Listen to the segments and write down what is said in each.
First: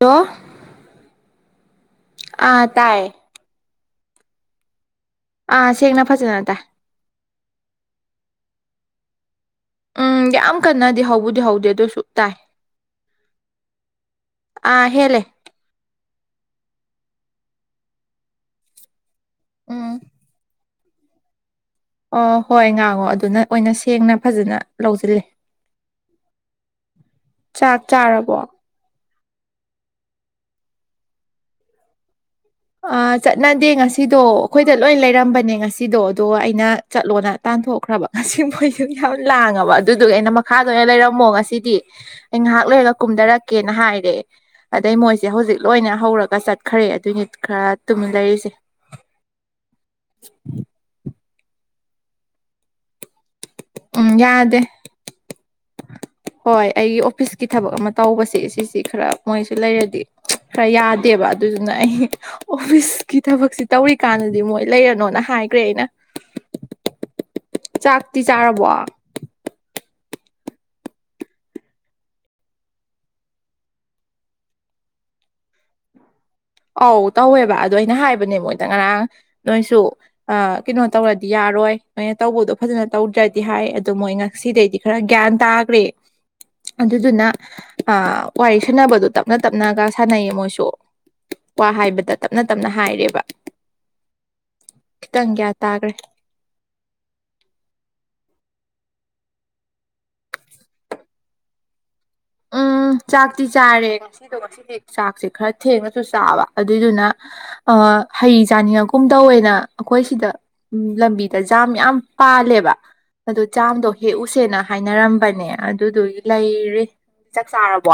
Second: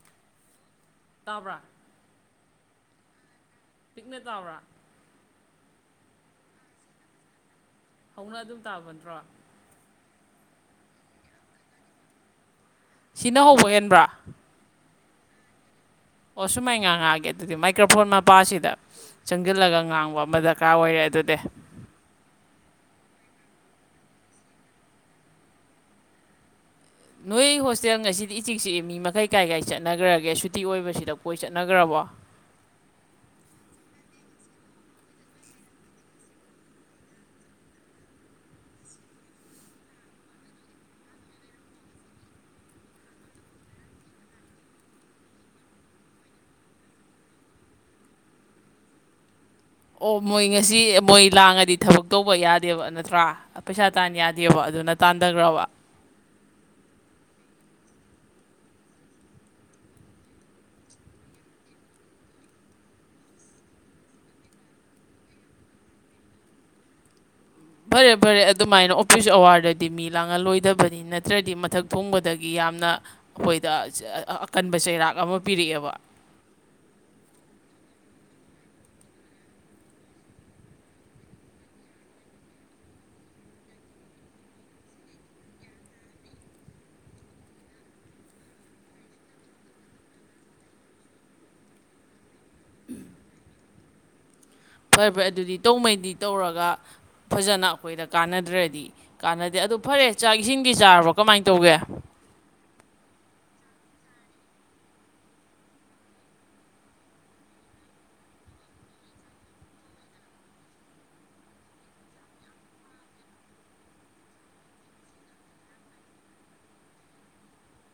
Hello ꯇꯥꯕ꯭ꯔꯥ ꯑꯥ ꯇꯥꯏ ꯄꯤꯛꯅ ꯇꯥꯕ꯭ꯔꯥ ꯑꯥ ꯁꯦꯡꯅ ꯐꯖꯅ ꯇꯥꯏ ꯍꯧꯅ ꯑꯗꯨꯝ ꯇꯥꯕ ꯅꯠꯇ꯭ꯔꯣ ꯎꯝ ꯌꯥꯝ ꯀꯟꯅꯗꯤ ꯍꯧꯕꯗꯤ ꯍꯧꯗꯦ ꯑꯗꯨꯁꯨ ꯇꯥꯏ꯫ ꯁꯤꯅ ꯍꯧꯕ ꯍꯦꯟꯕ꯭ꯔꯥ ꯑꯥ ꯍꯦꯜꯂꯦ ꯑꯣ ꯁꯨꯃꯥꯏꯅ ꯉꯥꯡꯉꯛꯑꯒꯦ ꯑꯗꯨꯗꯤ ꯃꯥꯏꯀ꯭ꯔꯣꯐꯣꯟ ꯃꯄꯥꯁꯤꯗ ꯆꯪꯖꯜꯂꯒ ꯎꯝ ꯉꯥꯡꯕ ꯑꯃꯗ ꯀꯥ ꯑꯣꯏꯔꯦ ꯑꯗꯨꯗꯤ ꯑꯣ ꯍꯣꯏ ꯉꯥꯡꯉꯣ ꯑꯗꯨꯅ ꯑꯣꯏꯅ ꯁꯦꯡꯅ ꯐꯖꯅ ꯂꯧꯖꯤꯜꯂꯦ꯫ ꯅꯣꯏ ꯆꯥꯛ ꯍꯣꯁꯇꯦꯜ ꯉꯁꯤꯗꯤ ꯆꯥꯔꯕꯣ ꯏꯆꯤꯛ ꯆꯤꯛꯏ ꯃꯤ ꯃꯈꯩ ꯀꯥꯏ ꯀꯥꯏ ꯆꯠꯅꯈ꯭ꯔꯒꯦ ꯁꯨꯇꯤ ꯑꯣꯏꯕꯁꯤꯗ ꯀꯣꯏ ꯆꯠꯅꯈ꯭ꯔꯕꯣ ꯆꯠꯅꯗꯦ ꯉꯁꯤꯗꯣ ꯑꯩꯈꯣꯏꯗ ꯂꯣꯏ ꯂꯩꯔꯝꯕꯅꯦ ꯉꯁꯤꯗꯣ ꯑꯗꯣ ꯑꯩꯅ ꯆꯠꯂꯣꯅ ꯇꯥꯟꯊꯣꯛꯈ꯭ꯔꯕ ꯉꯁꯤ ꯈꯣꯏꯁꯨ ꯌꯥꯝ ꯂꯥꯡꯉꯕ ꯑꯗꯨꯗꯨꯒ ꯑꯩꯅ ꯃꯈꯥꯗ ꯂꯩꯔꯝꯃꯣ ꯉꯁꯤꯗꯤ ꯑꯩ ꯉꯥꯏꯍꯥꯛ ꯂꯩꯔꯒ ꯀꯨꯝꯊꯔꯛꯀꯦꯅ ꯍꯥꯏꯔꯦ ꯑꯗꯩ ꯃꯣꯏꯁꯦ ꯍꯧꯖꯤꯛ ꯂꯣꯏꯅ ꯍꯧꯔꯒ ꯆꯠꯈ꯭ꯔꯦ ꯑꯗꯨꯏꯅꯤ ꯈꯔ ꯇꯨꯝꯃꯤꯟ ꯂꯩꯔꯤꯁꯦ ꯑꯣ ꯃꯣꯏ ꯉꯁꯤ ꯃꯣꯏ ꯂꯥꯡꯉꯗꯤ ꯊꯕꯛ ꯇꯧꯕ ꯌꯥꯗꯦꯕ ꯅꯠꯇ꯭ꯔꯥ ꯄꯩꯁꯥ ꯎꯝ ꯇꯥꯟ ꯌꯥꯗꯦ ꯌꯥꯗꯦꯕ ꯑꯗꯨꯅ ꯇꯥꯟꯊꯈ꯭ꯔꯕ ꯍꯣꯏ ꯑꯩꯒꯤ ꯑꯣꯐꯤꯁꯀꯤ ꯊꯕꯛ ꯑꯃ ꯇꯧꯕꯁꯦ ꯁꯤꯁꯤ ꯈꯔ ꯃꯣꯏꯁꯨ ꯂꯩꯔꯗꯤ ꯈꯔ ꯌꯥꯗꯦꯕ ꯑꯗꯨꯗꯨꯅ ꯑꯩ ꯑꯣꯐꯤꯁꯀꯤ ꯊꯕꯛꯁꯤ ꯇꯧꯔꯤꯀꯥꯟꯗꯗꯤ ꯃꯣꯏ ꯂꯩꯔꯅꯣꯅ ꯍꯥꯏꯈ꯭ꯔꯦ ꯑꯩꯅ ꯐꯔꯦ ꯆꯥꯛꯇꯤ ꯐꯔꯦ ꯆꯥꯔꯕꯣ ꯑꯗꯨꯃꯥꯏꯅ ꯑꯣꯐꯤꯁ ꯑꯋꯥꯔꯗꯗꯤ ꯃꯤ ꯂꯥꯡꯍꯜꯂꯣꯏꯗꯕꯅꯤ ꯅꯠꯇ꯭ꯔꯗꯤ ꯃꯊꯛ ꯊꯣꯡꯕꯗꯒꯤ ꯌꯥꯝꯅ ꯑꯩꯈꯣꯏꯗ ꯑꯀꯟꯕ ꯆꯩꯔꯥꯛ ꯑꯃ ꯄꯤꯔꯛꯑꯦꯕ ꯑꯧ ꯇꯧꯋꯦꯕ ꯑꯗꯣ ꯑꯩꯅ ꯍꯥꯏꯕꯅꯦ ꯃꯣꯏꯗ ꯉꯔꯥꯡ ꯅꯣꯏꯁꯨ ꯑ ꯀꯩꯅꯣ ꯇꯧꯔꯗꯤ ꯌꯥꯔꯣꯏ ꯅꯣꯏꯅ ꯇꯧꯕꯗꯣ ꯐꯖꯅ ꯇꯧꯗ꯭ꯔꯗꯤ ꯍꯥꯏ ꯑꯗꯨ ꯃꯣꯏ ꯉꯁꯤꯗꯩꯗꯤ ꯈꯔ ꯒꯌꯥꯟ ꯇꯥꯒ꯭ꯔꯦ ꯑꯗꯨꯗꯨꯅ ꯋꯥꯔꯤ ꯁꯥꯟꯅꯕꯗꯣ ꯇꯞꯅ ꯇꯞꯅꯒ ꯁꯥꯟꯅꯩꯌꯦ ꯃꯣꯏꯁꯨ ꯋꯥ ꯍꯥꯏꯕꯗ ꯇꯞꯅ ꯇꯞꯅ ꯍꯥꯏꯔꯦꯕ ꯐꯔꯦ ꯐꯔꯦ ꯈꯤꯇꯪ ꯒ꯭ꯌꯥꯟ ꯑꯗꯨꯗꯤ ꯇꯥꯈ꯭ꯔꯦ ꯇꯧꯉꯩꯗꯤ ꯇꯧꯔꯒ ꯐꯖꯅ ꯑꯈꯣꯏꯗ ꯀꯅꯗꯔꯥꯗꯤ ꯀꯥꯟꯅꯗꯦ ꯑꯗꯨ ꯐꯔꯦ ꯆꯥꯛ ꯏꯁꯤꯡꯗꯤ ꯆꯔꯕꯣ ꯀꯃꯥꯏ ꯇꯧꯒꯦ ꯎꯝ ꯆꯥꯛꯇꯤ ꯆꯥꯔꯦ ꯉꯁꯤꯗꯣ ꯉꯁꯤꯗꯤ ꯆꯥꯛꯁꯦ ꯈꯔ ꯊꯦꯡꯅꯁꯨ ꯆꯥꯕ ꯑꯗꯨꯏꯗꯨꯅ ꯑꯥ ꯍꯩ ꯆꯥꯅꯤꯡꯉꯛꯀꯨꯝ ꯇꯧꯋꯦꯅ ꯑꯩꯈꯣꯏ ꯁꯤꯗ ꯎꯝ ꯂꯝꯕꯤꯗ ꯖꯥꯝ ꯌꯥꯝ ꯄꯥꯜꯂꯦꯕ ꯑꯗꯨ ꯖꯥꯝꯗꯣ ꯍꯦꯛꯎꯁꯦꯅ ꯍꯥꯏꯅꯔꯝꯕꯅꯦ ꯑꯗꯨꯗꯨꯒꯤ ꯂꯩꯔꯤ ꯆꯥꯛ ꯆꯥꯔꯕꯣ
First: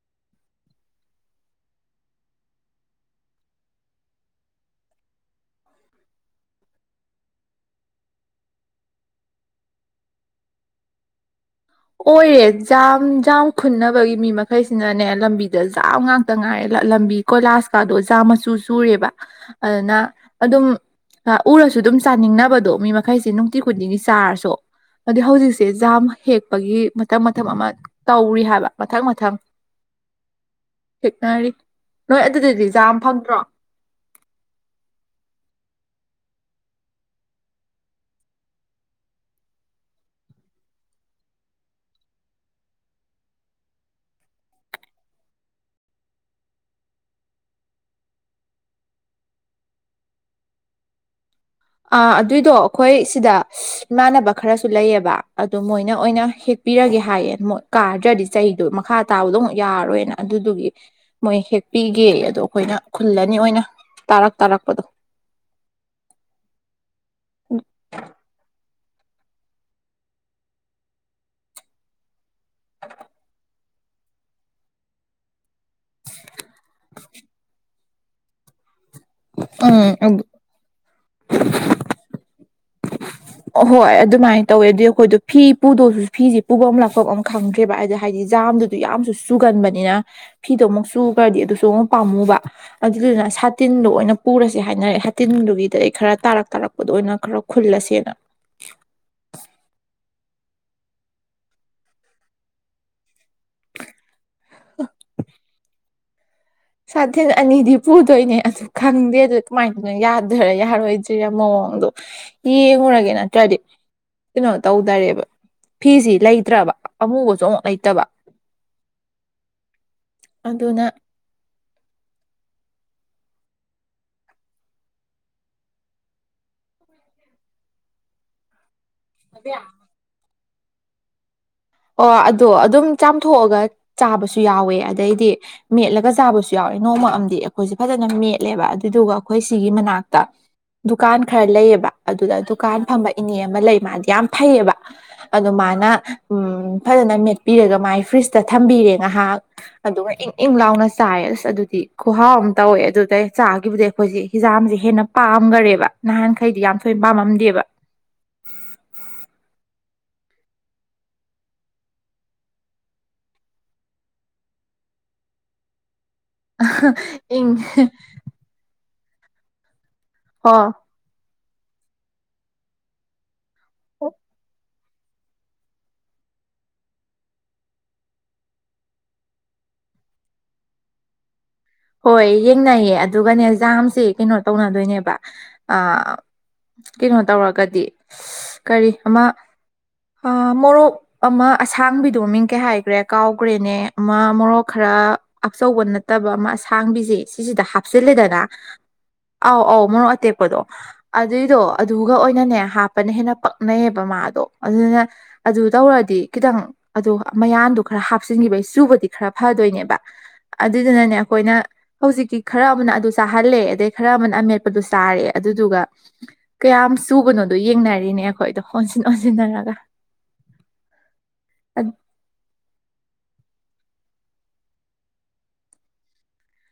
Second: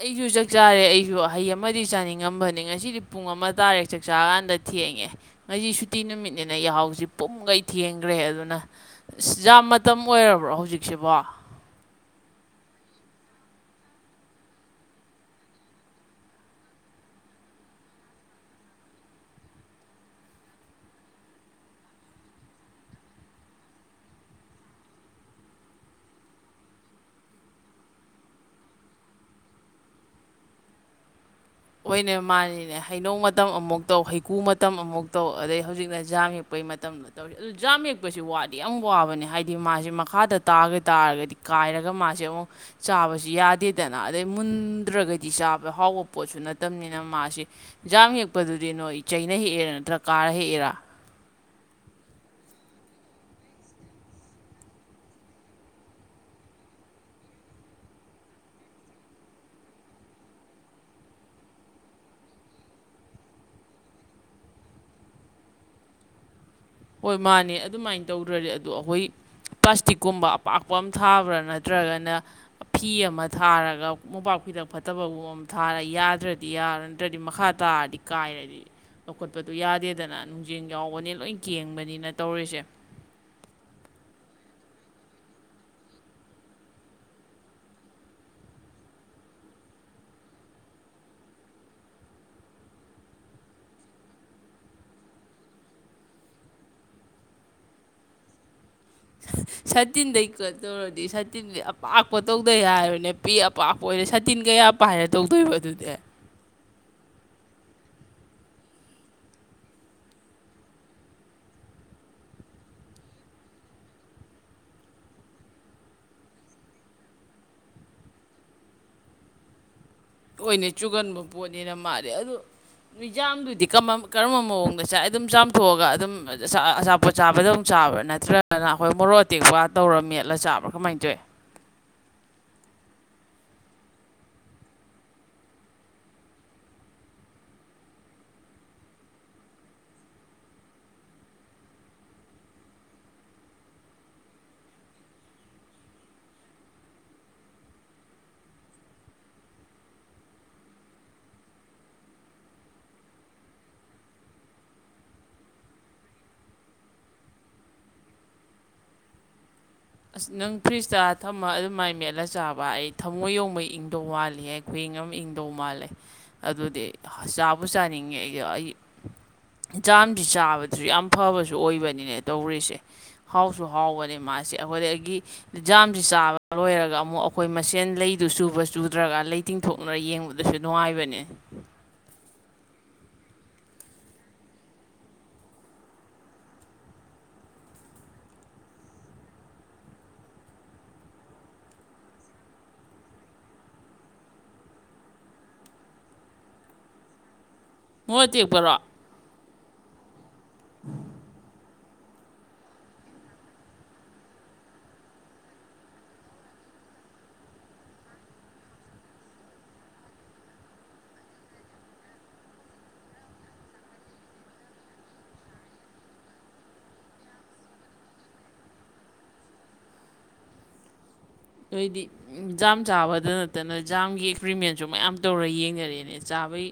ꯑꯩꯁꯨ ꯆꯥꯛ ꯆꯥꯔꯦ ꯑꯩꯁꯨ ꯍꯩ ꯑꯃꯗꯤ ꯆꯥꯅꯤꯡꯉꯝꯕꯅꯤ ꯉꯁꯤꯗꯤ ꯄꯨꯡ ꯑꯃ ꯇꯥꯔꯦ ꯆꯥꯛ ꯆꯥ ꯀꯥꯟꯗ ꯊꯦꯡꯉꯦ ꯉꯁꯤ ꯁꯨꯇꯤ ꯅꯨꯃꯤꯠꯅꯤꯅ ꯌꯥ ꯍꯧꯁꯤ ꯄꯨꯝꯈꯩ ꯊꯦꯡꯈ꯭ꯔꯦ ꯑꯗꯨꯅ ꯖꯥꯝ ꯃꯇꯝ ꯑꯣꯏꯔꯕ꯭ꯔꯣ ꯍꯧꯖꯤꯛꯁꯤꯕꯣ ꯑꯣꯏꯔꯦ ꯖꯥꯝ ꯖꯥꯝ ꯈꯨꯟꯅꯕꯒꯤ ꯃꯤ ꯃꯈꯩꯁꯤꯅꯅꯦ ꯂꯝꯕꯤꯗ ꯖꯥꯝ ꯉꯥꯛꯇ ꯉꯥꯏꯔꯦ ꯂꯝꯕꯤ ꯀꯣꯏꯂꯥꯁ ꯀꯥꯗꯣ ꯖꯥꯝ ꯃꯆꯨ ꯆꯨꯔꯦꯕ ꯑꯗꯨꯅ ꯑꯗꯨꯝ ꯎꯔꯁꯨ ꯑꯗꯨꯝ ꯆꯥꯅꯤꯡꯅꯕꯗꯣ ꯃꯤ ꯃꯈꯩꯁꯤ ꯅꯨꯡꯇꯤ ꯈꯨꯗꯤꯡꯒꯤ ꯆꯥꯔꯁꯨ ꯑꯗꯩ ꯍꯧꯖꯤꯛꯁꯦ ꯖꯥꯝ ꯍꯦꯛ ꯄꯒꯤ ꯃꯊꯪ ꯃꯊꯪ ꯑꯃ ꯇꯧꯔꯤ ꯍꯥꯏꯕ ꯃꯊꯪ ꯃꯊꯪ ꯍꯦꯛꯅꯔꯤ ꯍꯣꯏꯅꯦ ꯅꯣꯏ ꯑꯗꯨꯗꯗꯤ ꯃꯥꯅꯤꯅꯦ ꯖꯥꯝ ꯍꯩꯅꯧ ꯐꯪꯗ꯭ꯔꯣ ꯃꯇꯝ ꯑꯃꯨꯛ ꯇꯧ ꯍꯩꯀꯔꯨ ꯃꯇꯝ ꯑꯃꯨꯛ ꯇꯧ ꯑꯗꯩ ꯍꯧꯖꯤꯛꯅ ꯖꯥꯝ ꯍꯦꯛꯄꯩ ꯃꯇꯝ ꯑꯗꯨ ꯖꯥꯝ ꯍꯦꯛꯄꯁꯤ ꯋꯥꯗꯤ ꯌꯥꯝ ꯋꯥꯕꯅꯦ ꯍꯥꯏꯗꯤ ꯃꯥꯁꯦ ꯃꯈꯥꯗ ꯇꯥꯒ ꯇꯥꯔꯒꯗꯤ ꯀꯥꯏꯔꯒ ꯃꯥꯁꯦ ꯑꯃꯨꯛ ꯆꯥꯕꯁꯨ ꯌꯥꯗꯦꯗꯅ ꯑꯗꯩ ꯃꯨꯟꯗ꯭ꯔꯒꯗꯤ ꯆꯥꯕ ꯍꯥꯎꯕ ꯄꯣꯠꯁꯨ ꯅꯠꯇꯕꯅꯤꯅ ꯃꯥꯁꯤ ꯖꯥꯝ ꯍꯦꯛꯄꯗꯨꯗꯤ ꯅꯣꯏ ꯆꯩꯅ ꯍꯦꯛꯏꯔ ꯅꯠꯇ꯭ꯔꯒ ꯀꯥꯔ ꯍꯦꯛꯏꯔ ꯑ ꯑꯗꯨꯏꯗꯣ ꯑꯩꯈꯣꯏ ꯁꯤꯗ ꯏꯃꯥꯟꯅꯕ ꯈꯔꯁꯨ ꯂꯩꯌꯦꯕ ꯑꯗ ꯃꯣꯏꯅ ꯑꯣꯏꯅ ꯍꯦꯛ ꯄꯤꯔꯒꯦ ꯍꯥꯏꯌꯦ ꯃꯣꯏ ꯀꯥꯗ꯭ꯔꯗꯤ ꯆꯩꯗꯣ ꯃꯈꯥ ꯇꯥꯕꯗꯣ ꯑꯃꯨꯛ ꯌꯥꯔꯣꯏꯅ ꯑꯗꯨꯗꯨꯒꯤ ꯃꯣꯏ ꯍꯦꯛꯄꯤꯒꯦꯌꯦ ꯑꯗꯣ ꯑꯩꯈꯣꯏꯅ ꯈꯨꯜꯂꯅꯤ ꯑꯣꯏꯅ ꯇꯥꯔꯛ ꯇꯥꯔꯛꯄꯗꯣ ꯍꯣꯏ ꯃꯥꯅꯦ ꯑꯗꯨꯃꯥꯏꯅ ꯇꯧꯗ꯭ꯔꯗꯤ ꯑꯗꯨ ꯗꯣ ꯑꯩꯈꯣꯏ ꯄ꯭ꯂꯥꯁꯇꯤꯛꯀꯨꯝꯕ ꯑꯄꯥꯛꯄ ꯑꯃ ꯊꯥꯕ꯭ꯔꯥ ꯅꯠꯇ꯭ꯔꯒꯅ ꯐꯤ ꯑꯃ ꯊꯥꯔꯒ ꯃꯣꯝꯄꯥꯛ ꯐꯤꯗꯛ ꯐꯠꯇꯕꯒꯨꯝ ꯊꯥꯔ ꯌꯥꯗ꯭ꯔꯗꯤ ꯌꯥꯗꯔꯗꯤ ꯅꯠꯇ꯭ꯔꯗꯤ ꯃꯈꯥ ꯇꯥꯔꯗꯤ ꯀꯥꯏꯔꯗꯤ ꯂꯧꯈꯠꯄꯗꯨ ꯌꯥꯗꯦꯗꯅ ꯎꯝ ꯅꯨꯡꯖꯦꯡ ꯌꯥꯎꯕꯅꯤ ꯂꯣꯏ ꯀꯦꯡꯕꯅꯤꯅ ꯇꯧꯔꯤꯁꯦ ꯑꯣ ꯍꯣꯏ ꯑꯗꯨꯃꯥꯏꯅ ꯇꯧꯋꯦ ꯑꯗꯨꯗꯤ ꯑꯩꯈꯣꯏꯗꯣ ꯐꯤ ꯄꯨꯗꯧꯁꯨ ꯐꯤꯁꯦ ꯄꯨꯐꯝ ꯂꯥꯛꯄꯝ ꯑꯃ ꯈꯪꯗ꯭ꯔꯦꯕ ꯍꯥꯏꯗꯤ ꯖꯥꯝꯗꯨ ꯑꯗꯨ ꯌꯥꯝꯁꯨ ꯆꯨꯒꯟꯕꯅꯤꯅ ꯐꯤꯗꯣ ꯑꯃꯨꯛ ꯆꯨꯈ꯭ꯔꯗꯤ ꯑꯗꯨꯁꯨ ꯑꯃꯨꯛ ꯄꯥꯝꯃꯨꯕ ꯑꯗꯨꯗꯨꯅ ꯁꯥꯇꯤꯟꯗꯣ ꯑꯣꯏꯅ ꯄꯨꯔꯁꯦ ꯍꯥꯏꯅꯔꯦ ꯁꯥꯇꯤꯟꯗꯨꯒꯤꯗ ꯑꯩ ꯈꯔ ꯇꯥꯔꯛ ꯇꯥꯔꯛꯄꯗꯣ ꯑꯣꯏꯅ ꯈꯔ ꯈꯨꯜꯂꯁꯤꯅ ꯁꯇꯤꯟꯗꯩꯀ ꯇꯧꯔꯗꯤ ꯁꯇꯤꯟꯗꯤ ꯑꯄꯥꯛꯄ ꯇꯧꯗꯩ ꯌꯥꯔꯣꯏꯅꯦ ꯄꯤ ꯄꯥꯄ ꯑꯣꯏꯔꯦ ꯁꯥꯇꯤꯟ ꯀꯌꯥ ꯄꯥꯏꯔ ꯇꯧꯗꯣꯏꯕ ꯑꯗꯨꯗꯤ ꯁꯥꯊꯤꯟ ꯑꯅꯤꯗꯤ ꯄꯨꯗꯣꯏꯅꯦ ꯑꯗꯨ ꯈꯪꯗꯦ ꯑꯗꯨ ꯀꯃꯥꯏꯅꯅꯣ ꯌꯥꯗꯣꯏꯔ ꯌꯥꯔꯣꯏꯗꯨꯏꯔꯥ ꯃꯑꯣꯡꯗꯣ ꯌꯦꯎꯔꯒꯦ ꯅꯠꯇ꯭ꯔꯗꯤ ꯀꯩꯅꯣ ꯇꯧꯗꯔꯦꯕ ꯐꯤꯁꯤ ꯂꯩꯇ꯭ꯔꯕ ꯑꯃꯨꯕꯁꯨ ꯑꯃꯨꯛ ꯂꯩꯇꯕ ꯍꯣꯏꯅꯦ ꯑꯗꯨꯅ ꯆꯨꯒꯟꯕ ꯄꯣꯠꯅꯤꯅ ꯃꯥꯂꯦ ꯑꯗꯨ ꯅꯨꯖꯥꯝꯗꯨꯗꯤ ꯀꯔꯝꯕ ꯃꯑꯣꯡꯗ ꯆꯥꯏ ꯑꯗꯨꯝ ꯆꯥꯝꯊꯣꯛꯑꯒ ꯑꯗꯨꯝꯆꯥ ꯑꯆꯥꯄꯣꯠ ꯆꯥꯕꯗꯧ ꯆꯥꯕ꯭ꯔꯥ ꯅꯠꯇ꯭ꯔꯒꯅ ꯑꯩꯈꯣꯏ ꯃꯣꯔꯣꯛ ꯑꯇꯦꯛꯄ ꯇꯧꯔ ꯃꯦꯠꯂ ꯆꯥꯕ꯭ꯔꯥ ꯀꯃꯥꯏꯅ ꯇꯧꯏ ꯑꯣ ꯑꯗꯣ ꯑꯗꯨꯝ ꯆꯥꯝꯊꯣꯛꯑꯒ ꯆꯥꯕꯁꯨ ꯌꯥꯎꯋꯦ ꯑꯗꯩꯗꯤ ꯃꯦꯠꯂꯒ ꯆꯥꯕꯁꯨ ꯌꯥꯎꯋꯦ ꯅꯣꯡꯃ ꯑꯝꯗꯤ ꯑꯩꯈꯣꯏꯁꯦ ꯐꯖꯅ ꯃꯦꯠꯂꯦꯕ ꯑꯗꯨꯗꯨꯒ ꯑꯩꯈꯣꯏ ꯁꯤꯒꯤ ꯃꯅꯥꯛꯇ ꯗꯨꯀꯥꯟ ꯈꯔ ꯂꯩꯑꯦꯕ ꯑꯗꯨꯗ ꯗꯨꯀꯥꯟ ꯐꯝꯕ ꯏꯅꯦ ꯑꯃ ꯂꯩ ꯃꯥꯗꯤ ꯌꯥꯝ ꯐꯩꯌꯦꯕ ꯑꯗꯨ ꯃꯥꯅ ꯎꯝ ꯐꯖꯅ ꯃꯦꯠꯄꯤꯔꯒ ꯃꯥꯥꯏ ꯐ꯭ꯔꯤꯖꯇ ꯊꯝꯕꯤꯔꯦ ꯉꯥꯏꯍꯥꯛ ꯑꯗꯨꯒ ꯏꯪ ꯏꯪ ꯂꯥꯎꯅ ꯆꯥꯏꯌꯦ ꯑꯁ ꯑꯗꯨꯗꯤ ꯈꯨꯍꯥꯎ ꯑꯃ ꯇꯧꯋꯦ ꯑꯗꯨꯗꯩ ꯆꯥꯒꯤꯕꯨꯗꯤ ꯑꯩꯈꯣꯏꯁꯦ ꯍꯤꯖꯥꯛꯁꯦ ꯍꯦꯟꯅ ꯄꯥꯝꯈꯔꯦꯕ ꯅꯍꯥꯟꯈꯩꯗꯤ ꯌꯥꯝ ꯊꯣꯏꯅ ꯄꯥꯝꯃꯝꯗꯦꯕ ꯑꯁ ꯅꯪ ꯐ꯭ꯔꯤꯖꯇ ꯊꯝꯃ ꯑꯗꯨꯃꯥꯏꯅ ꯃꯦꯠꯂ ꯆꯥꯕ ꯑꯩ ꯊꯝꯃꯣꯏ ꯌꯣꯡꯕ ꯏꯪꯗꯧ ꯋꯥꯠꯂꯤ ꯍꯥꯏ ꯈꯨꯏꯪ ꯑꯃ ꯏꯪꯗꯧ ꯃꯥꯜꯂꯦ ꯑꯗꯨꯗꯤ ꯏꯪ ꯆꯥꯕꯨ ꯆꯥꯅꯤꯡꯉꯦ ꯑꯩ ꯑꯩ ꯖꯥꯡꯖꯥ ꯍꯣ ꯆꯥꯕꯗꯁꯨ ꯌꯥꯝ ꯐꯕꯁꯨ ꯑꯣꯏꯕꯅꯤꯅꯦ ꯇꯧꯔꯤꯁꯦ ꯍꯥꯎꯁꯨ ꯍꯥꯎꯕꯅꯤ ꯃꯥꯁꯦ ꯑꯩꯈꯣꯏꯗꯒꯤ ꯥꯖꯥꯝꯁꯤ ꯆꯥꯕ ꯂꯣꯏꯔꯒ ꯑꯃꯨꯛ ꯑꯩꯈꯣꯏ ꯃꯁꯦꯟ ꯂꯩꯗꯨ ꯆꯨꯕ ꯆꯨꯗ꯭ꯔꯒ ꯂꯩ- ꯇꯤꯡꯊꯣꯛꯅꯔ ꯌꯦꯡꯕꯗꯁꯨ ꯅꯨꯡꯉꯥꯏꯕꯅꯤ ꯍꯣꯏ ꯌꯦꯡꯅꯩꯌꯦ ꯑꯗꯨꯒꯅꯦ ꯖꯥꯝꯁꯦ ꯀꯩꯅꯣ ꯇꯧꯅꯗꯣꯏꯅꯦꯕ ꯑ ꯀꯩꯅꯣ ꯇꯧꯔꯒꯗꯤ ꯀꯔꯤ ꯑꯃ ꯃꯣꯔꯣꯛ ꯑꯃ ꯑꯁꯥꯡꯕꯤꯗꯣ ꯃꯤꯡ ꯀꯩ ꯍꯥꯏꯈ꯭ꯔꯦ ꯀꯥꯎꯈ꯭ꯔꯦꯅꯦ ꯑꯃ ꯃꯣꯔꯣꯛ ꯈꯔ ꯑꯆꯧꯕ ꯅꯠꯇꯕ ꯑꯃ ꯊꯥꯡꯕꯤꯁꯦ ꯁꯤꯁꯤꯗ ꯃꯣꯔꯣꯛ ꯍꯥꯞꯆꯤꯜꯂꯦꯗꯅ ꯑꯇꯦꯛꯄꯔꯣ ꯑꯧ ꯑꯧ ꯃꯔꯣꯛ ꯑꯇꯦꯛꯞ ꯗꯣ ꯑꯗꯨꯏꯗꯣ ꯑꯗꯨꯒ ꯑꯣꯏꯅꯅꯦ ꯍꯥꯞꯄꯅ ꯍꯦꯟꯅ ꯄꯛꯅꯩꯌꯦꯕ ꯃꯥꯗꯣ ꯑꯗꯨꯗꯨꯅ ꯑꯗꯨ ꯇꯧꯔꯛꯗꯤ ꯈꯤꯇꯪ ꯑꯗꯣ ꯃꯌꯥꯟꯗꯣ ꯈꯔ ꯍꯥꯞꯆꯤꯟꯈꯤꯕ ꯑꯩ ꯆꯨꯕꯗꯤ ꯈꯔ ꯐꯗꯣꯏꯅꯦꯕ ꯑꯗꯨꯗꯨꯅꯅꯦ ꯑꯩꯈꯣꯏꯅ ꯍꯧꯖꯤꯛꯀꯤ ꯈꯔ ꯑꯃꯅ ꯑꯗꯨ ꯆꯥꯍꯜꯂꯦ ꯑꯗꯩ ꯈꯔ ꯑꯃꯅ ꯑꯃꯦꯠꯄꯗꯨ ꯆꯥꯔꯦ ꯑꯗꯨꯗꯨꯒ ꯀꯌꯥꯝ ꯁꯨꯕꯅꯣꯗꯣ ꯌꯦꯡꯅꯔꯤꯅꯦ ꯑꯩꯈꯣꯏꯗꯣ ꯑꯣꯟꯁꯤꯟ ꯑꯣꯟꯁꯤꯟꯅꯔꯒ ꯑꯠ- ꯅꯣꯏꯗꯤ ꯖꯥꯝ ꯆꯥꯕꯗ ꯅꯠꯇꯅ ꯖꯥꯝꯒꯤ ꯑꯦꯛꯄꯤꯔꯤꯃꯦꯟꯁꯨ ꯃꯌꯥꯝ ꯇꯧꯔꯒ ꯌꯦꯡꯅꯔꯛꯑꯦꯅꯦ ꯆꯥꯕꯩ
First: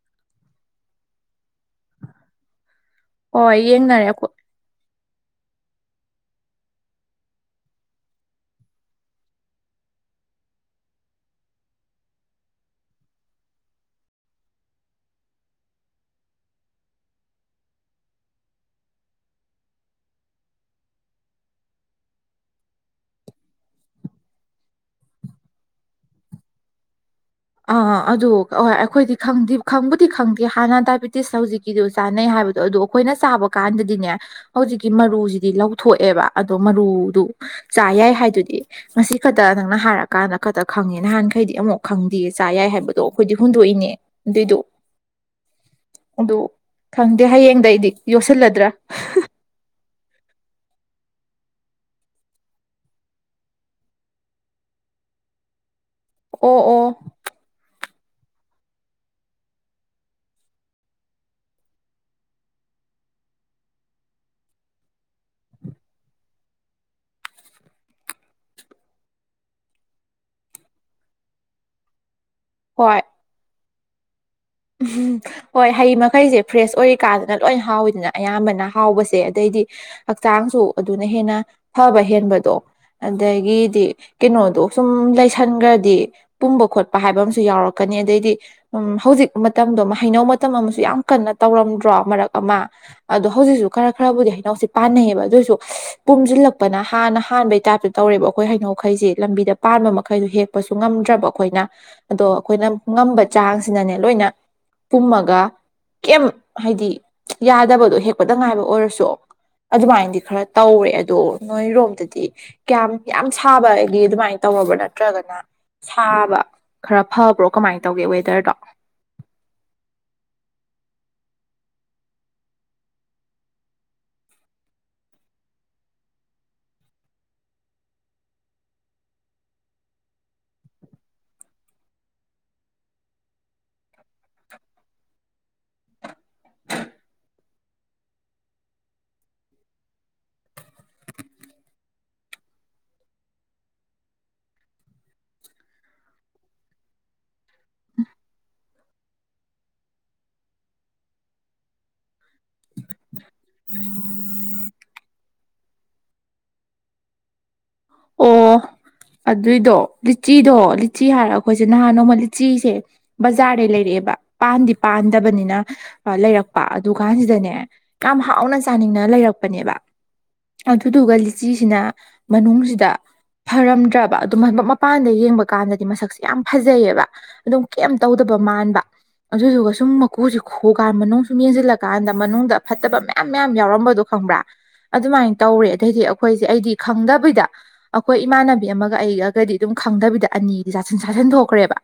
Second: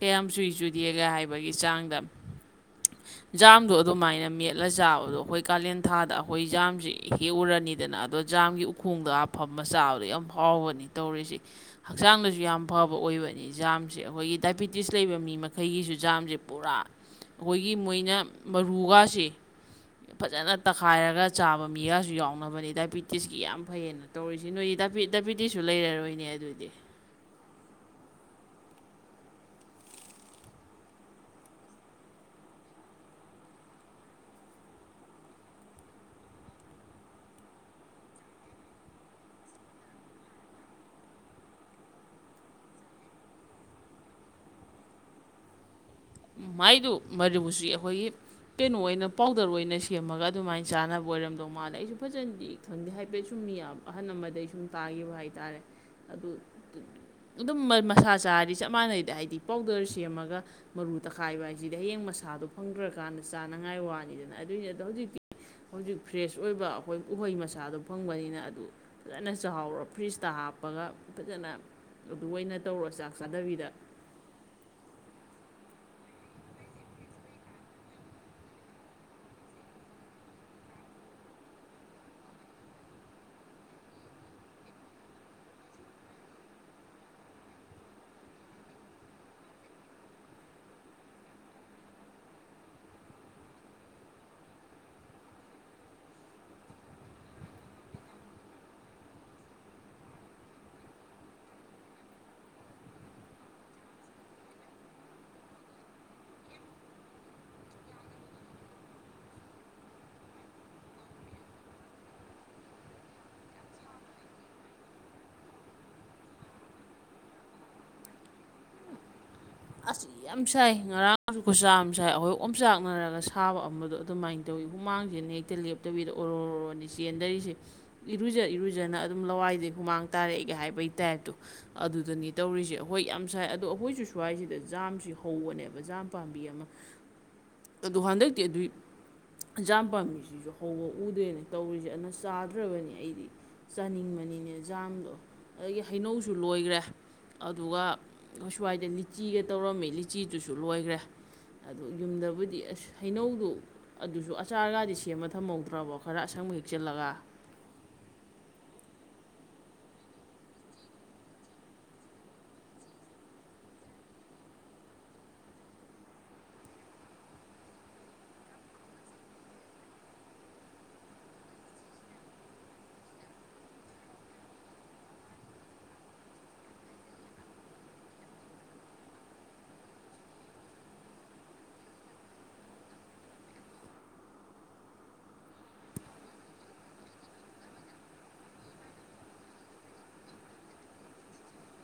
ꯀꯌꯥꯝ ꯆꯨꯏ ꯆꯨꯗꯦꯒ ꯍꯥꯏꯕꯒꯤ ꯆꯥꯡꯗ ꯍꯣꯏ ꯖꯥꯝꯗꯣ ꯌꯦꯡꯅꯔꯦ ꯑꯗꯨꯃꯥꯏꯅ ꯑꯩꯈꯣꯏ ꯃꯦꯠ ꯂ ꯆꯥꯕꯗꯣ ꯑꯩꯈꯣꯏ ꯀꯥꯂꯦꯟ ꯊꯥꯗ ꯑꯩꯈꯣꯏ ꯖꯥꯝꯁꯦ ꯍꯦꯛ ꯎꯔꯅꯤꯗꯅ ꯑꯗꯣ ꯖꯥꯝꯒꯤ ꯈꯣꯡꯗ ꯍꯥꯞꯐꯝꯃ ꯆꯥꯕꯗꯣ ꯌꯥꯝ ꯍꯥꯎꯕꯅꯤ ꯇꯧꯔꯤꯁꯤ ꯍꯛꯆꯥꯡꯗꯁꯨ ꯌꯥꯝ ꯐꯕ ꯑꯣꯏꯕꯅꯤ ꯖꯥꯝꯁꯦ ꯑꯩꯈꯣꯏꯒꯤ ꯗꯥꯏꯕꯤꯇꯤꯁ ꯂꯩꯕ ꯃꯤ ꯃꯈꯩꯒꯤꯁꯨ ꯖꯥꯝꯁꯦ ꯄꯨꯔꯥ ꯑꯩꯈꯣꯏꯒꯤ ꯃꯣꯏꯅ ꯃꯔꯨꯒꯥꯁꯦ ꯐꯖꯅ ꯇꯛꯈꯥꯏꯔꯒ ꯆꯥꯕ ꯃꯤꯒꯁꯨ ꯌꯥꯎꯅꯕꯅꯤ ꯗꯥꯏꯕꯤꯇꯤꯁꯀꯤ ꯌꯥꯝ ꯐꯩꯌꯦꯅ ꯇꯧꯔꯤꯁꯤ ꯅꯣꯏꯒꯤ ꯗꯥꯏꯄꯤ ꯗꯥꯏꯄꯤꯗꯤꯁꯨ ꯂꯩꯔꯔꯣꯏꯅꯦ ꯑꯗꯨꯗꯤ ꯑꯥ ꯑꯗꯨ ꯍꯣꯏ ꯑꯩꯈꯣꯏꯗꯤ ꯈꯪꯕꯨꯗꯤ ꯈꯪꯗꯦ ꯍꯥꯟꯅ ꯗꯥꯏꯕꯤꯇꯤꯁ ꯍꯧꯖꯤꯛ ꯀꯤꯗꯣ ꯆꯥꯅꯩ ꯍꯥꯏꯕꯗꯣ ꯑꯗꯨꯗꯣ ꯑꯩꯈꯣꯏꯅ ꯆꯥꯕ ꯀꯥꯟꯗꯗꯤꯅꯦ ꯍꯧꯖꯤꯛꯀꯤ ꯃꯔꯨꯁꯤꯗꯤ ꯂꯧꯊꯣꯛꯑꯦꯕ ꯑꯗꯣ ꯃꯔꯨꯗꯨ ꯆꯥ ꯌꯥꯏ ꯍꯥꯏꯗꯨꯗꯤ ꯉꯁꯤ ꯈꯛꯇ ꯅꯪꯅ ꯍꯥꯏꯔꯀꯥꯟꯗ ꯈꯛꯇ ꯈꯪꯉꯦ ꯅꯍꯥꯟꯈꯩꯗꯤ ꯑꯃꯨꯛ ꯈꯪ ꯗꯤ ꯆꯥ ꯌꯥꯏ ꯍꯥꯏꯕꯗꯣ ꯑꯩꯈꯣꯏꯗꯤ ꯍꯨꯟꯗꯣꯛꯏꯅꯦ ꯑꯗꯨꯏꯗꯣ ꯑꯗꯨ ꯃꯥꯏꯗꯨ ꯈꯪꯗꯦ ꯃꯕꯨꯁꯤ ꯍꯌꯦꯡꯗꯩꯗꯤ ꯑꯩꯈꯣꯏꯒꯤ ꯌꯣꯠꯁꯤꯜꯂꯗ꯭ꯔꯥ ꯀꯩꯅꯣ ꯑꯣꯏꯅ ꯄꯥꯎ ꯄꯥꯎꯇꯔ ꯑꯣꯏꯅ ꯁꯦꯝꯃꯒ ꯑꯗꯨꯃꯥꯏꯅ ꯆꯥꯅꯕ ꯑꯣꯏꯔꯝꯗꯧ ꯃꯥꯂꯦ ꯑꯩꯁꯨ ꯐꯖꯅꯗꯤ ꯈꯪꯗꯦ ꯍꯥꯏꯐꯦꯠ ꯁꯨꯝꯃꯤꯌꯥꯝ ꯑꯍꯜ ꯑꯃꯗꯩ ꯁꯨꯝ ꯇꯥꯈꯤꯕ ꯍꯥꯏꯇꯥꯔꯦ ꯑꯗꯨ ꯑꯣ ꯑꯣ ꯑꯗꯨꯝ ꯃꯁꯥ ꯆꯥꯔꯤ ꯆꯞ ꯃꯥꯟꯅꯩꯗ ꯍꯥꯏꯗꯤ ꯄꯥꯎꯗꯔ ꯁꯦꯝꯃꯒ ꯃꯔꯨ ꯇꯛꯈꯥꯏꯕ ꯍꯥꯏꯁꯤꯗꯤ ꯍꯌꯦꯡ ꯃꯁꯥꯗꯣ ꯐꯪꯗ꯭ꯔꯀꯥꯟꯗ ꯆꯥꯅꯉꯥꯏ ꯋꯥꯅꯤꯗꯅ ꯑꯗꯨꯏꯅꯤ ꯑꯗꯣ ꯍꯧꯖꯤꯛꯇꯤ ꯍꯧꯖꯤꯛ ꯐ꯭ꯔꯦꯁ ꯑꯣꯏꯕ ꯑꯩꯈꯣꯏ ꯎꯍꯩ ꯃꯆꯥꯗꯨꯣ ꯐꯪꯕꯅꯤꯅ ꯑꯗꯨ ꯐꯖꯅ ꯆꯍꯥꯎꯔꯣ ꯐ꯭ꯔꯤꯖꯇ ꯍꯥꯞꯄꯒ ꯐꯖꯅ ꯑꯗꯨ ꯑꯣꯏꯅ ꯇꯧꯔꯣ ꯍꯣꯏ ꯆꯥꯛ ꯆꯥꯗꯕꯤꯗ ꯎꯝ ꯍꯣꯏ ꯍꯩ ꯃꯈꯩꯁꯦ ꯐ꯭ꯔꯦꯁ ꯑꯣꯏꯔꯤꯀꯥꯗꯅ ꯂꯣꯏ ꯍꯥꯎꯋꯤꯗꯅ ꯑꯌꯥꯝꯕꯅ ꯍꯥꯎꯕꯁꯦ ꯑꯗꯩꯗꯤ ꯍꯛꯆꯥꯡꯁꯨ ꯑꯗꯨꯅ ꯍꯦꯟꯅ ꯐꯕ ꯍꯦꯟꯕꯗꯣ ꯑꯗꯒꯤꯗꯤ ꯀꯩꯅꯣꯗꯣ ꯁꯨꯝ ꯂꯩꯁꯟꯒ꯭ꯔꯥꯗꯤ ꯄꯨꯝꯕ ꯈꯣꯠꯄ ꯍꯥꯏꯕ ꯑꯃꯁꯨ ꯌꯥꯎꯔꯛꯀꯅꯤ ꯑꯗꯩꯗꯤ ꯎꯃ ꯍꯧꯖꯤꯛ ꯃꯇꯝꯗꯣ ꯍꯩꯅꯧ ꯃꯇꯝ ꯑꯃꯁꯨ ꯌꯥꯝ ꯀꯟꯅ ꯇꯧꯔꯝꯗ꯭ꯔꯣ ꯃꯔꯛ ꯑꯃ ꯑꯗꯣ ꯍꯧꯖꯤꯛꯁꯨ ꯈꯔ ꯈꯔꯕꯨꯗꯤ ꯍꯩꯩꯅꯧꯁꯦ ꯄꯥꯟꯅꯩꯌꯦꯕ ꯑꯗꯨ ꯑꯣꯏꯁꯨ ꯄꯨꯝꯖꯤꯜꯂꯛꯄꯅ ꯍꯥꯟꯅ ꯍꯥꯟꯕꯩ ꯇꯥꯏꯞꯇ ꯇꯧꯔꯦꯕ ꯑꯩꯈꯣꯏ ꯍꯩꯅꯧꯈꯩꯁꯦ ꯂꯝꯕꯤꯗ ꯄꯥꯟꯕ ꯃꯈꯩꯗꯣ ꯍꯦꯛ ꯄꯥꯥꯁꯨ ꯉꯝꯗ꯭ꯔꯕ ꯑꯩꯈꯣꯏꯅ ꯑꯗꯣ ꯑꯩꯈꯣꯏꯅ ꯉꯝꯕ ꯆꯥꯡꯁꯤꯅꯅꯦ ꯂꯣꯏꯅ ꯄꯨꯝꯃꯒ ꯀꯦꯝ ꯍꯥꯏꯗꯤ ꯌꯥꯗꯕꯗꯣ ꯍꯦꯛꯄꯗ ꯉꯥꯏꯕ ꯑꯣꯏꯔꯁꯨ ꯑꯗꯨꯃꯥꯏꯅꯗꯤ ꯈꯔꯥ ꯇꯧꯑꯦ ꯑꯗꯣ ꯅꯣꯏꯔꯣꯝꯗꯗꯤ ꯀꯌꯥꯝ ꯌꯥꯝ ꯁꯥꯕꯒꯤ ꯑꯗꯨꯃꯥꯏꯅ ꯇꯧꯔꯕ ꯅꯠꯇ꯭ꯔꯒꯅ ꯁꯥꯕ ꯈ꯭ꯔꯥ ꯐꯕ꯭ꯔꯣ ꯀꯃꯥꯏ ꯇꯧꯒꯦ ꯋꯦꯗꯔꯗꯣ ꯑꯁꯤ ꯌꯥꯝ ꯁꯥꯏ ꯉꯔꯥꯡꯁꯨ ꯈꯨꯁꯥ ꯑꯃ ꯁꯥꯏ ꯑꯩꯈꯣꯏ ꯑꯣꯝꯆꯥꯛꯅꯔꯒ ꯁꯥꯕ ꯑꯃꯗꯣ ꯑꯗꯨꯃꯥꯏꯅ ꯇꯧꯋꯤ ꯍꯨꯃꯥꯡꯁꯤꯅ ꯍꯛ ꯇꯤꯜ ꯂꯦꯞꯇꯕꯤꯗ ꯑꯣꯔꯣꯔꯣꯔꯣꯅꯦ ꯆꯦꯟꯗꯔꯤꯁꯦ ꯏꯔꯨꯖ ꯏꯔꯨꯖꯅ ꯑꯗꯨꯝ ꯂꯋꯥꯏꯗꯩꯩ ꯍꯨꯃꯥꯡ ꯇꯥꯔꯛꯏ ꯀꯩ ꯍꯥꯏꯕꯒꯤ ꯇꯥꯏꯞꯇꯣ ꯑꯗꯨꯗꯅꯤ ꯇꯧꯔꯤꯁꯦ ꯍꯣꯏ ꯌꯥꯝ ꯁꯥꯏ ꯑꯗꯣ ꯑꯩꯈꯣꯏꯁꯨ ꯁ꯭ꯋꯥꯏꯁꯤꯗ ꯖꯥꯝꯁꯤ ꯍꯧꯕꯅꯦꯕ ꯖꯥꯝ ꯄꯥꯝꯕꯤ ꯑꯃ ꯑꯗꯣ ꯍꯟꯗꯛꯇꯤ ꯑꯗꯨꯏ ꯖꯥꯝ ꯄꯥꯝꯕꯤꯁꯤꯁꯨ ꯍꯧꯕ ꯎꯗ꯭ꯔꯦꯅꯦ ꯇꯧꯔꯤꯁꯦ ꯑꯗꯨꯅ ꯆꯥꯗ꯭ꯔꯕꯅꯤ ꯑꯩꯗꯤ ꯆꯥꯅꯤꯡꯕꯅꯤꯅꯦ ꯖꯥꯝꯗꯣ ꯑꯗꯒꯤ ꯍꯩꯅꯧꯁꯨ ꯂꯣꯏꯒ꯭ꯔꯦ ꯑꯗꯨꯒ ꯈꯣꯏ ꯁ꯭ꯋꯥꯏꯗ ꯂꯤꯆꯤꯒ ꯇꯧꯔꯝꯃꯤ ꯂꯤꯆꯤꯗꯨꯨꯁꯨ ꯂꯣꯏꯒ꯭ꯔꯦ ꯑꯗꯣ ꯌꯨꯝꯗꯕꯨꯗꯤ ꯑꯁ ꯍꯩꯅꯧꯗꯣ [unintelligible] ꯑꯗꯨꯁꯨ ꯑꯆꯥꯔꯒꯗꯤ ꯁꯦꯝꯃ ꯊꯝꯍꯧꯗ꯭ꯔꯕꯣ ꯈꯔ ꯑꯁꯪꯕ ꯍꯦꯛꯆꯤꯜꯂꯒ ꯑꯣ ꯑꯗꯨꯏꯗꯣ ꯂꯤꯆꯤꯗꯣ ꯂꯤꯆꯤ ꯍꯥꯏꯔ ꯑꯩꯈꯣꯏꯁꯦ ꯅꯍꯥꯟ ꯅꯣꯡꯃ ꯂꯤꯆꯤꯁꯦ ꯕꯖꯥꯔꯗꯩ ꯂꯩꯔꯛꯑꯦꯕ ꯄꯥꯟꯗꯤ ꯄꯥꯟꯗꯕꯅꯤꯅ ꯂꯩꯔꯛꯄ ꯑꯗꯨ ꯀꯥꯟꯁꯤꯗꯅꯦ ꯌꯥꯝ ꯍꯥꯎꯅ ꯆꯥꯅꯤꯡꯅ ꯂꯩꯔꯛꯄꯅꯦꯕ ꯑꯗꯨꯗꯨꯒ ꯂꯤꯆꯤꯁꯤꯅ ꯃꯅꯨꯡꯁꯤ__ ꯗ ꯐꯔꯝꯗ꯭ꯔꯥꯕ ꯑꯗꯨꯃꯥꯏ ꯃꯥ ꯃꯄꯥꯟꯗ ꯌꯦꯡꯕ ꯀꯥꯟꯗꯗꯤ ꯃꯁꯛꯁꯦ ꯌꯥꯝ ꯐꯖꯩꯌꯦꯕ ꯑꯗꯨꯝ ꯀꯩꯝ ꯇꯧꯗꯕ ꯃꯥꯟꯕ ꯑꯗꯨꯗꯨꯒ ꯁꯨꯝ ꯃꯀꯨꯖꯦ ꯈꯣ ꯀꯥꯟ ꯃꯅꯨꯡ ꯁꯨꯝ ꯌꯦꯡꯖꯜꯂꯀꯥꯟꯗ ꯃꯅꯨꯡꯗ ꯐꯠꯇꯕ ꯃꯌꯥꯝ ꯃꯌꯥꯝ ꯌꯥꯎꯔꯝꯕꯗꯣ ꯈꯪꯕ꯭ꯔꯥ ꯑꯗꯨꯃꯥꯏꯅ ꯇꯧꯔꯦ ꯑꯗꯩꯗꯤ ꯑꯩꯈꯣꯏꯁꯦ ꯑꯩꯗꯤ ꯈꯪꯗꯕꯤꯗ ꯑꯩꯈꯣꯏ ꯏꯃꯥꯟꯅꯕꯤ ꯑꯃꯒ ꯑꯩꯒꯒꯗꯤ ꯑꯗꯨꯝ ꯈꯪꯗꯕꯤꯗ ꯑꯅꯤꯗꯤ ꯆꯥꯁꯤꯟ ꯆꯥꯁꯤꯟ ꯊꯣꯛꯈ꯭ꯔꯦꯕ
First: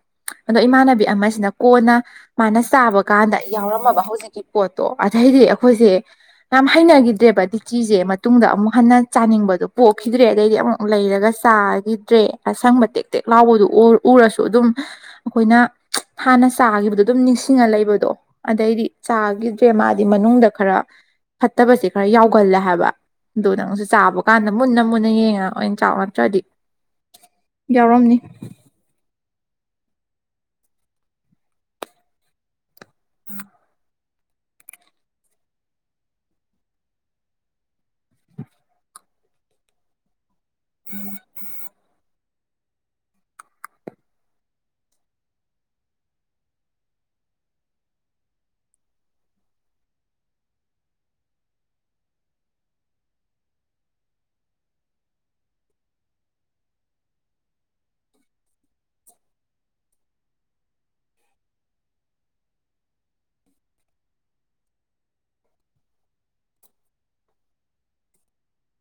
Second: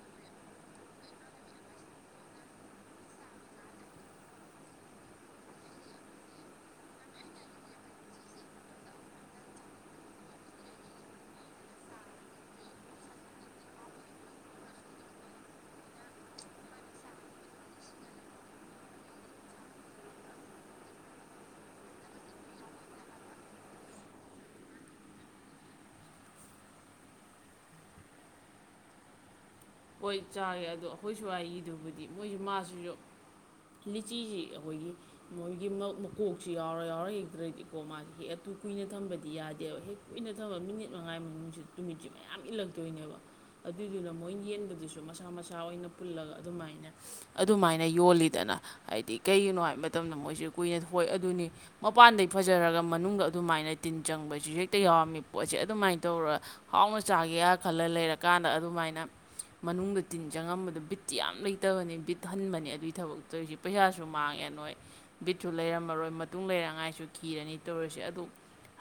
ꯑꯗꯣ ꯏꯃꯥꯟꯅꯕꯤ ꯑꯃꯁꯤꯅ ꯀꯣꯟꯅ ꯃꯥꯅ ꯆꯥꯕ ꯀꯥꯟꯗ ꯌꯥꯎꯔꯝꯃꯕ ꯍꯧꯖꯤꯛꯀꯤ__ ꯄꯣꯠꯇꯣ ꯑꯗꯩꯗꯤ ꯑꯩꯈꯣꯏꯁꯦ ꯌꯥꯝ ꯍꯩꯅꯒꯤꯗ꯭ꯔꯦꯕ ꯇꯤꯆꯤꯁꯦ ꯃꯇꯨꯡꯗ ꯑꯃꯨꯛ ꯍꯟꯅ ꯆꯥꯅꯤꯡꯕꯗꯣ ꯄꯣꯛꯈꯤꯗ꯭ꯔꯦ ꯑꯗꯩꯗꯤ ꯑꯃꯨꯛ ꯂꯩꯔꯒ ꯆꯥꯒꯤꯗ꯭ꯔꯦ ꯑꯁꯪꯕ ꯇꯦꯛ ꯇꯦꯛ ꯂꯥꯎꯕꯗꯨ ꯎ ꯎꯔꯁꯨ ꯑꯗꯨꯝ ꯑꯩꯈꯣꯏꯅ ꯍꯥꯟꯅ ꯆꯥꯒꯤꯕꯗꯣ ꯑꯗꯨꯝ ꯅꯤꯡꯁꯤꯡꯉ ꯂꯩꯕꯗꯣ ꯑꯗꯩꯗꯤ ꯆꯥꯒꯤꯗ꯭ꯔꯦ ꯃꯥꯗꯤ ꯃꯅꯨꯡꯗ ꯈꯔꯥ ꯐꯠꯇꯕꯁꯦ ꯈꯔ ꯌꯥꯎꯒꯜꯂꯦ ꯍꯥꯏꯕ ꯑꯗꯨꯅ ꯅꯪꯁꯨ ꯆꯥꯕ ꯀꯥꯟꯗ ꯃꯨꯟꯅ ꯃꯨꯟꯅ ꯌꯦꯡꯉꯥ ꯑꯣꯏꯅ__ ꯆꯧ ꯅꯠꯇ꯭ꯔꯥꯗꯤ ꯌꯥꯎꯔꯝꯅꯤ ꯍꯣꯏ ꯆꯥꯒꯦ ꯑꯗꯣ ꯑꯩꯈꯣꯏ ꯁꯋ꯭ꯥꯏꯒꯤꯗꯨꯕꯨꯗꯤ ꯃꯣꯏꯖꯨ ꯃꯥꯁꯨ [unintelligible] ꯂꯤꯆꯤꯖꯤ ꯑꯩꯈꯣꯏꯒꯤ ꯃꯣꯏꯒꯤ ꯃꯧ ꯃꯀꯣꯛꯁꯤ ꯌꯥꯎꯔ ꯌꯥꯎꯔ ꯍꯦꯛꯇ꯭ꯔꯥꯗꯤꯀꯣ ꯃꯥꯗꯤ ꯍꯦꯛ ꯑꯗꯨꯨ ꯀꯨꯏꯅ ꯊꯝꯕꯗꯤ ꯌꯥꯗꯦꯕ ꯍꯦꯛ ꯀꯨꯏꯅ ꯊꯕ ꯃꯤꯅꯤꯠ ꯃꯉꯥꯏ ꯃꯅꯨꯡꯁꯤ ꯇꯨꯃꯤꯠꯁꯤ ꯃꯌꯥꯝ ꯏꯜꯂꯛꯇꯣꯏꯅꯦꯕ ꯑꯗꯨꯏꯗꯨꯅ ꯃꯣꯏ ꯌꯦꯟ ꯑꯗꯨꯗꯨꯁꯨ ꯃꯁꯥ ꯃꯁꯥ ꯑꯣꯏꯅ ꯄꯨꯜꯂꯒ ꯑꯗꯨꯃꯥꯏꯅ ꯑꯗꯨꯃꯥꯏꯅ ꯌꯣꯜꯂꯤꯗꯅ ꯍꯥꯏꯗꯤ ꯀꯩꯒꯤꯅꯣ ꯍꯥꯏꯕ ꯃꯇꯝꯗ ꯃꯣꯏꯁꯨ ꯀꯨꯏꯅ ꯍꯣꯏ ꯑꯗꯨꯅꯤ ꯃꯄꯥꯟꯗꯩ ꯐꯖꯔꯒ ꯃꯅꯨꯡꯗ ꯑꯗꯨꯃꯥꯏꯅ ꯇꯤꯟ ꯆꯪꯕꯁꯤ ꯍꯦꯛꯇ ꯌꯥꯎꯔꯝꯃꯤ ꯄꯣꯠꯁꯦ ꯑꯗꯨꯃꯥꯏ ꯇꯧꯔ ꯍꯥꯎꯅ ꯆꯥꯒꯦꯌꯥ ꯈꯜꯂ ꯂꯩꯔꯀꯥꯟꯗ ꯑꯗꯨꯃꯥꯏꯅ ꯃꯅꯨꯡꯗ ꯇꯤꯟ ꯆꯪꯉꯝꯕꯗꯨ ꯕꯤꯠꯇꯤ ꯌꯥꯝ ꯂꯩꯇꯕꯅꯤ ꯕꯤꯠ ꯍꯟꯕꯅꯦ ꯑꯗꯨꯏ ꯊꯕꯛꯇꯣꯏꯁꯤ ꯄꯩꯁꯥꯁꯨ ꯃꯥꯡꯉꯦ ꯅꯣꯏ ꯕꯤꯠꯁꯨꯨ ꯂꯩꯔꯝꯃꯔꯣꯏ ꯃꯇꯨꯡ ꯂꯩꯔꯉꯥꯏꯁꯨ ꯀꯤꯔꯅꯤ ꯇꯧꯔꯁꯦ ꯑꯗꯨ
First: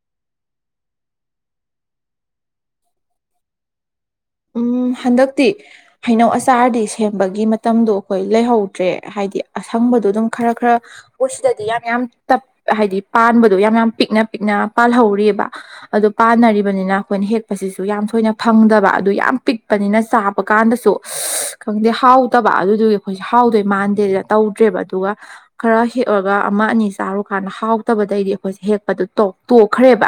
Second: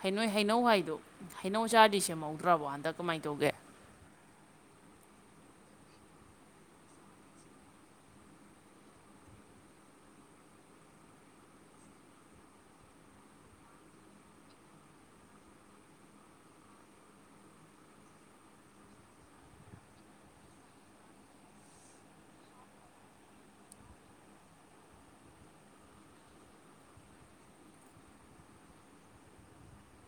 ꯍꯩꯅꯧ ꯅꯣꯏ ꯍꯩꯅꯧ ꯍꯥꯏꯗꯣ ꯍꯩꯅꯧ ꯆꯥꯔꯗꯤ ꯁꯦꯝꯍꯧꯗ꯭ꯔꯕꯣ ꯍꯟꯗꯛ ꯀꯃꯥꯏ ꯇꯧꯒꯦ ꯎꯝ ꯍꯟꯗꯛꯇꯤ ꯍꯩꯅꯧ ꯑꯆꯥꯔꯗꯤ ꯁꯦꯝꯕꯒꯤ ꯃꯇꯝꯗꯣ ꯑꯩꯈꯣꯏ ꯂꯩꯍꯧꯗ꯭ꯔꯦ ꯍꯥꯏꯗꯤ ꯑꯁꯪꯕꯗꯣ ꯑꯗꯨꯝ ꯈꯔ ꯈꯔ ꯈꯣꯏ ꯁꯤꯗꯗꯤ ꯌꯥꯝ ꯌꯥꯝ ꯇꯞ ꯍꯥꯏꯗꯤ ꯄꯥꯟꯕꯗꯣ ꯌꯥꯝ ꯌꯥꯝ ꯄꯤꯛꯅ ꯄꯤꯛꯅ ꯄꯥꯜꯍꯧꯔꯤꯕ ꯑꯗꯨ ꯄꯥꯟꯅꯔꯤꯕꯅꯤꯅ ꯑꯩꯈꯣꯏꯅ ꯍꯦꯛꯄꯁꯤꯁꯨ ꯌꯥꯝ ꯊꯣꯏꯅ ꯐꯪꯗꯕꯥ ꯑꯗꯨ ꯌꯥꯝ ꯄꯤꯛꯄꯅꯤꯅ ꯆꯥꯕ ꯀꯥꯟꯗꯁꯨ ꯁ ꯈꯪꯗꯦ ꯍꯥꯎꯇꯕꯥ ꯑꯗꯨꯗꯨꯒꯤ ꯑꯩꯈꯣꯏꯁꯦ ꯍꯥꯎꯗꯣꯏ ꯃꯥꯟꯗꯦꯅ ꯇꯧꯗ꯭ꯔꯦꯕ ꯑꯗꯨꯒ ꯈꯔ ꯍꯦꯛꯑꯒ ꯑꯃ ꯑꯅꯤ ꯆꯥꯔꯨꯀꯥꯟꯗ ꯍꯥꯎꯇꯕꯗꯩꯗꯤ ꯑꯩꯈꯣꯏꯁꯦ ꯍꯦꯛꯄꯗꯨ ꯇꯣꯛ ꯇꯣꯛꯈ꯭ꯔꯦꯕ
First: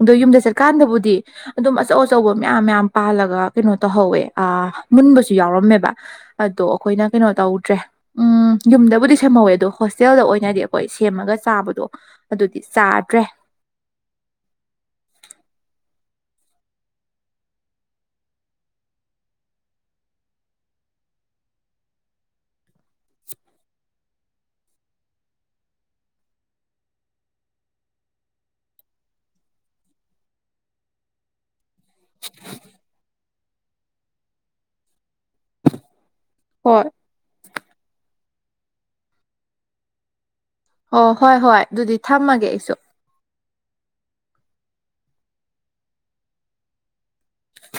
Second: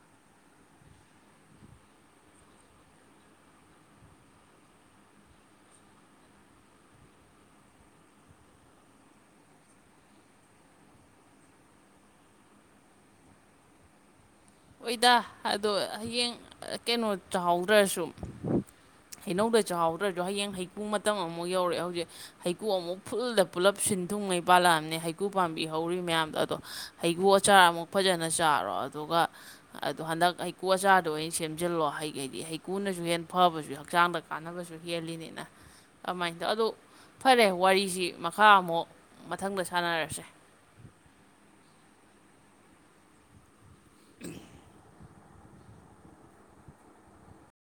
ꯑꯗꯣ ꯌꯨꯝꯗ ꯆꯠꯀꯥꯟꯗꯕꯨꯗꯤ ꯑꯗꯨꯝ ꯑꯆꯧ ꯑꯆꯧꯕ ꯃꯌꯥꯝ ꯃꯌꯥꯝ ꯄꯥꯜꯂ ꯒ ꯀꯩꯅꯣ ꯇꯧꯍꯧꯋꯦ ꯑꯥ ꯃꯨꯟꯕꯁꯨ ꯌꯥꯎꯔꯝꯃꯦꯕ ꯑꯗꯣ ꯑꯩꯈꯣꯏꯅ ꯀꯩꯅꯣ ꯇꯧꯗ꯭ꯔꯦ ꯎꯝ ꯌꯨꯝꯗꯕꯨꯗꯤ ꯁꯦꯝꯍꯧꯋꯦ ꯑꯗꯣ ꯍꯣꯁꯇꯦꯜꯗ ꯑꯣꯏꯅꯗꯤ ꯑꯩꯈꯣꯏ ꯁꯦꯝꯃꯒ ꯆꯥꯕꯗꯣ ꯑꯗꯨꯗꯤ ꯆꯥꯗ꯭ꯔꯦ ꯍꯣꯏꯗꯥ ꯑꯗꯣ ꯍꯌꯦꯡ ꯀꯩꯅꯣ ꯆꯥꯍꯧꯗ꯭ꯔꯁꯨ ꯍꯩꯅꯧꯗ ꯆꯥꯎꯍꯧꯗ꯭ꯔꯖꯨ ꯍꯌꯦꯡ ꯍꯩꯀꯨ ꯃꯇꯝ ꯑꯃꯨꯛ ꯌꯧꯔꯛꯑꯦ ꯍꯧꯖꯤꯛ ꯍꯩꯀꯨ ꯑꯃꯨꯛ ꯐꯨꯜꯗ ꯄꯨꯜꯂꯞ ꯁꯤꯟ ꯊꯨꯡꯉꯩ ꯄꯥꯜꯂꯛꯑꯝꯅꯦ ꯍꯩꯀꯨ ꯄꯥꯝꯕꯤ ꯍꯧꯔꯤ ꯃꯌꯥꯝꯗꯣ ꯑꯗꯣ ꯍꯩꯒꯨ ꯑꯆꯥꯔ ꯑꯃꯨꯛ ꯐꯖꯅ ꯆꯥꯔꯣ ꯑꯗꯨꯒ ꯑꯗꯣ ꯍꯟꯗꯛ ꯍꯩꯀꯨ ꯑꯆꯥꯔꯗꯣ ꯑꯣꯏ ꯁꯦꯝꯖꯤꯜꯂꯣ ꯍꯩꯒꯩꯗꯤ ꯍꯩꯀꯨꯅꯁꯨ ꯍꯦꯟ ꯐꯕꯁꯨ ꯍꯛꯆꯥꯡꯗ ꯀꯥꯟꯅꯕꯁꯨ ꯍꯦꯜꯂꯤꯅꯤꯅ ꯀꯃꯥꯏ ꯗ ꯑꯗꯣ ꯍꯣꯏ ꯐꯔꯦ ꯋꯥꯔꯤꯁꯤ ꯃꯈꯥ ꯑꯃꯨꯛ ꯃꯊꯪꯗ ꯁꯥꯟꯅꯔꯁꯦ ꯑꯣ ꯍꯣꯏ ꯍꯣꯏ ꯑꯗꯨꯗꯤ ꯊꯝꯃꯒꯦ ꯑꯩꯁꯨ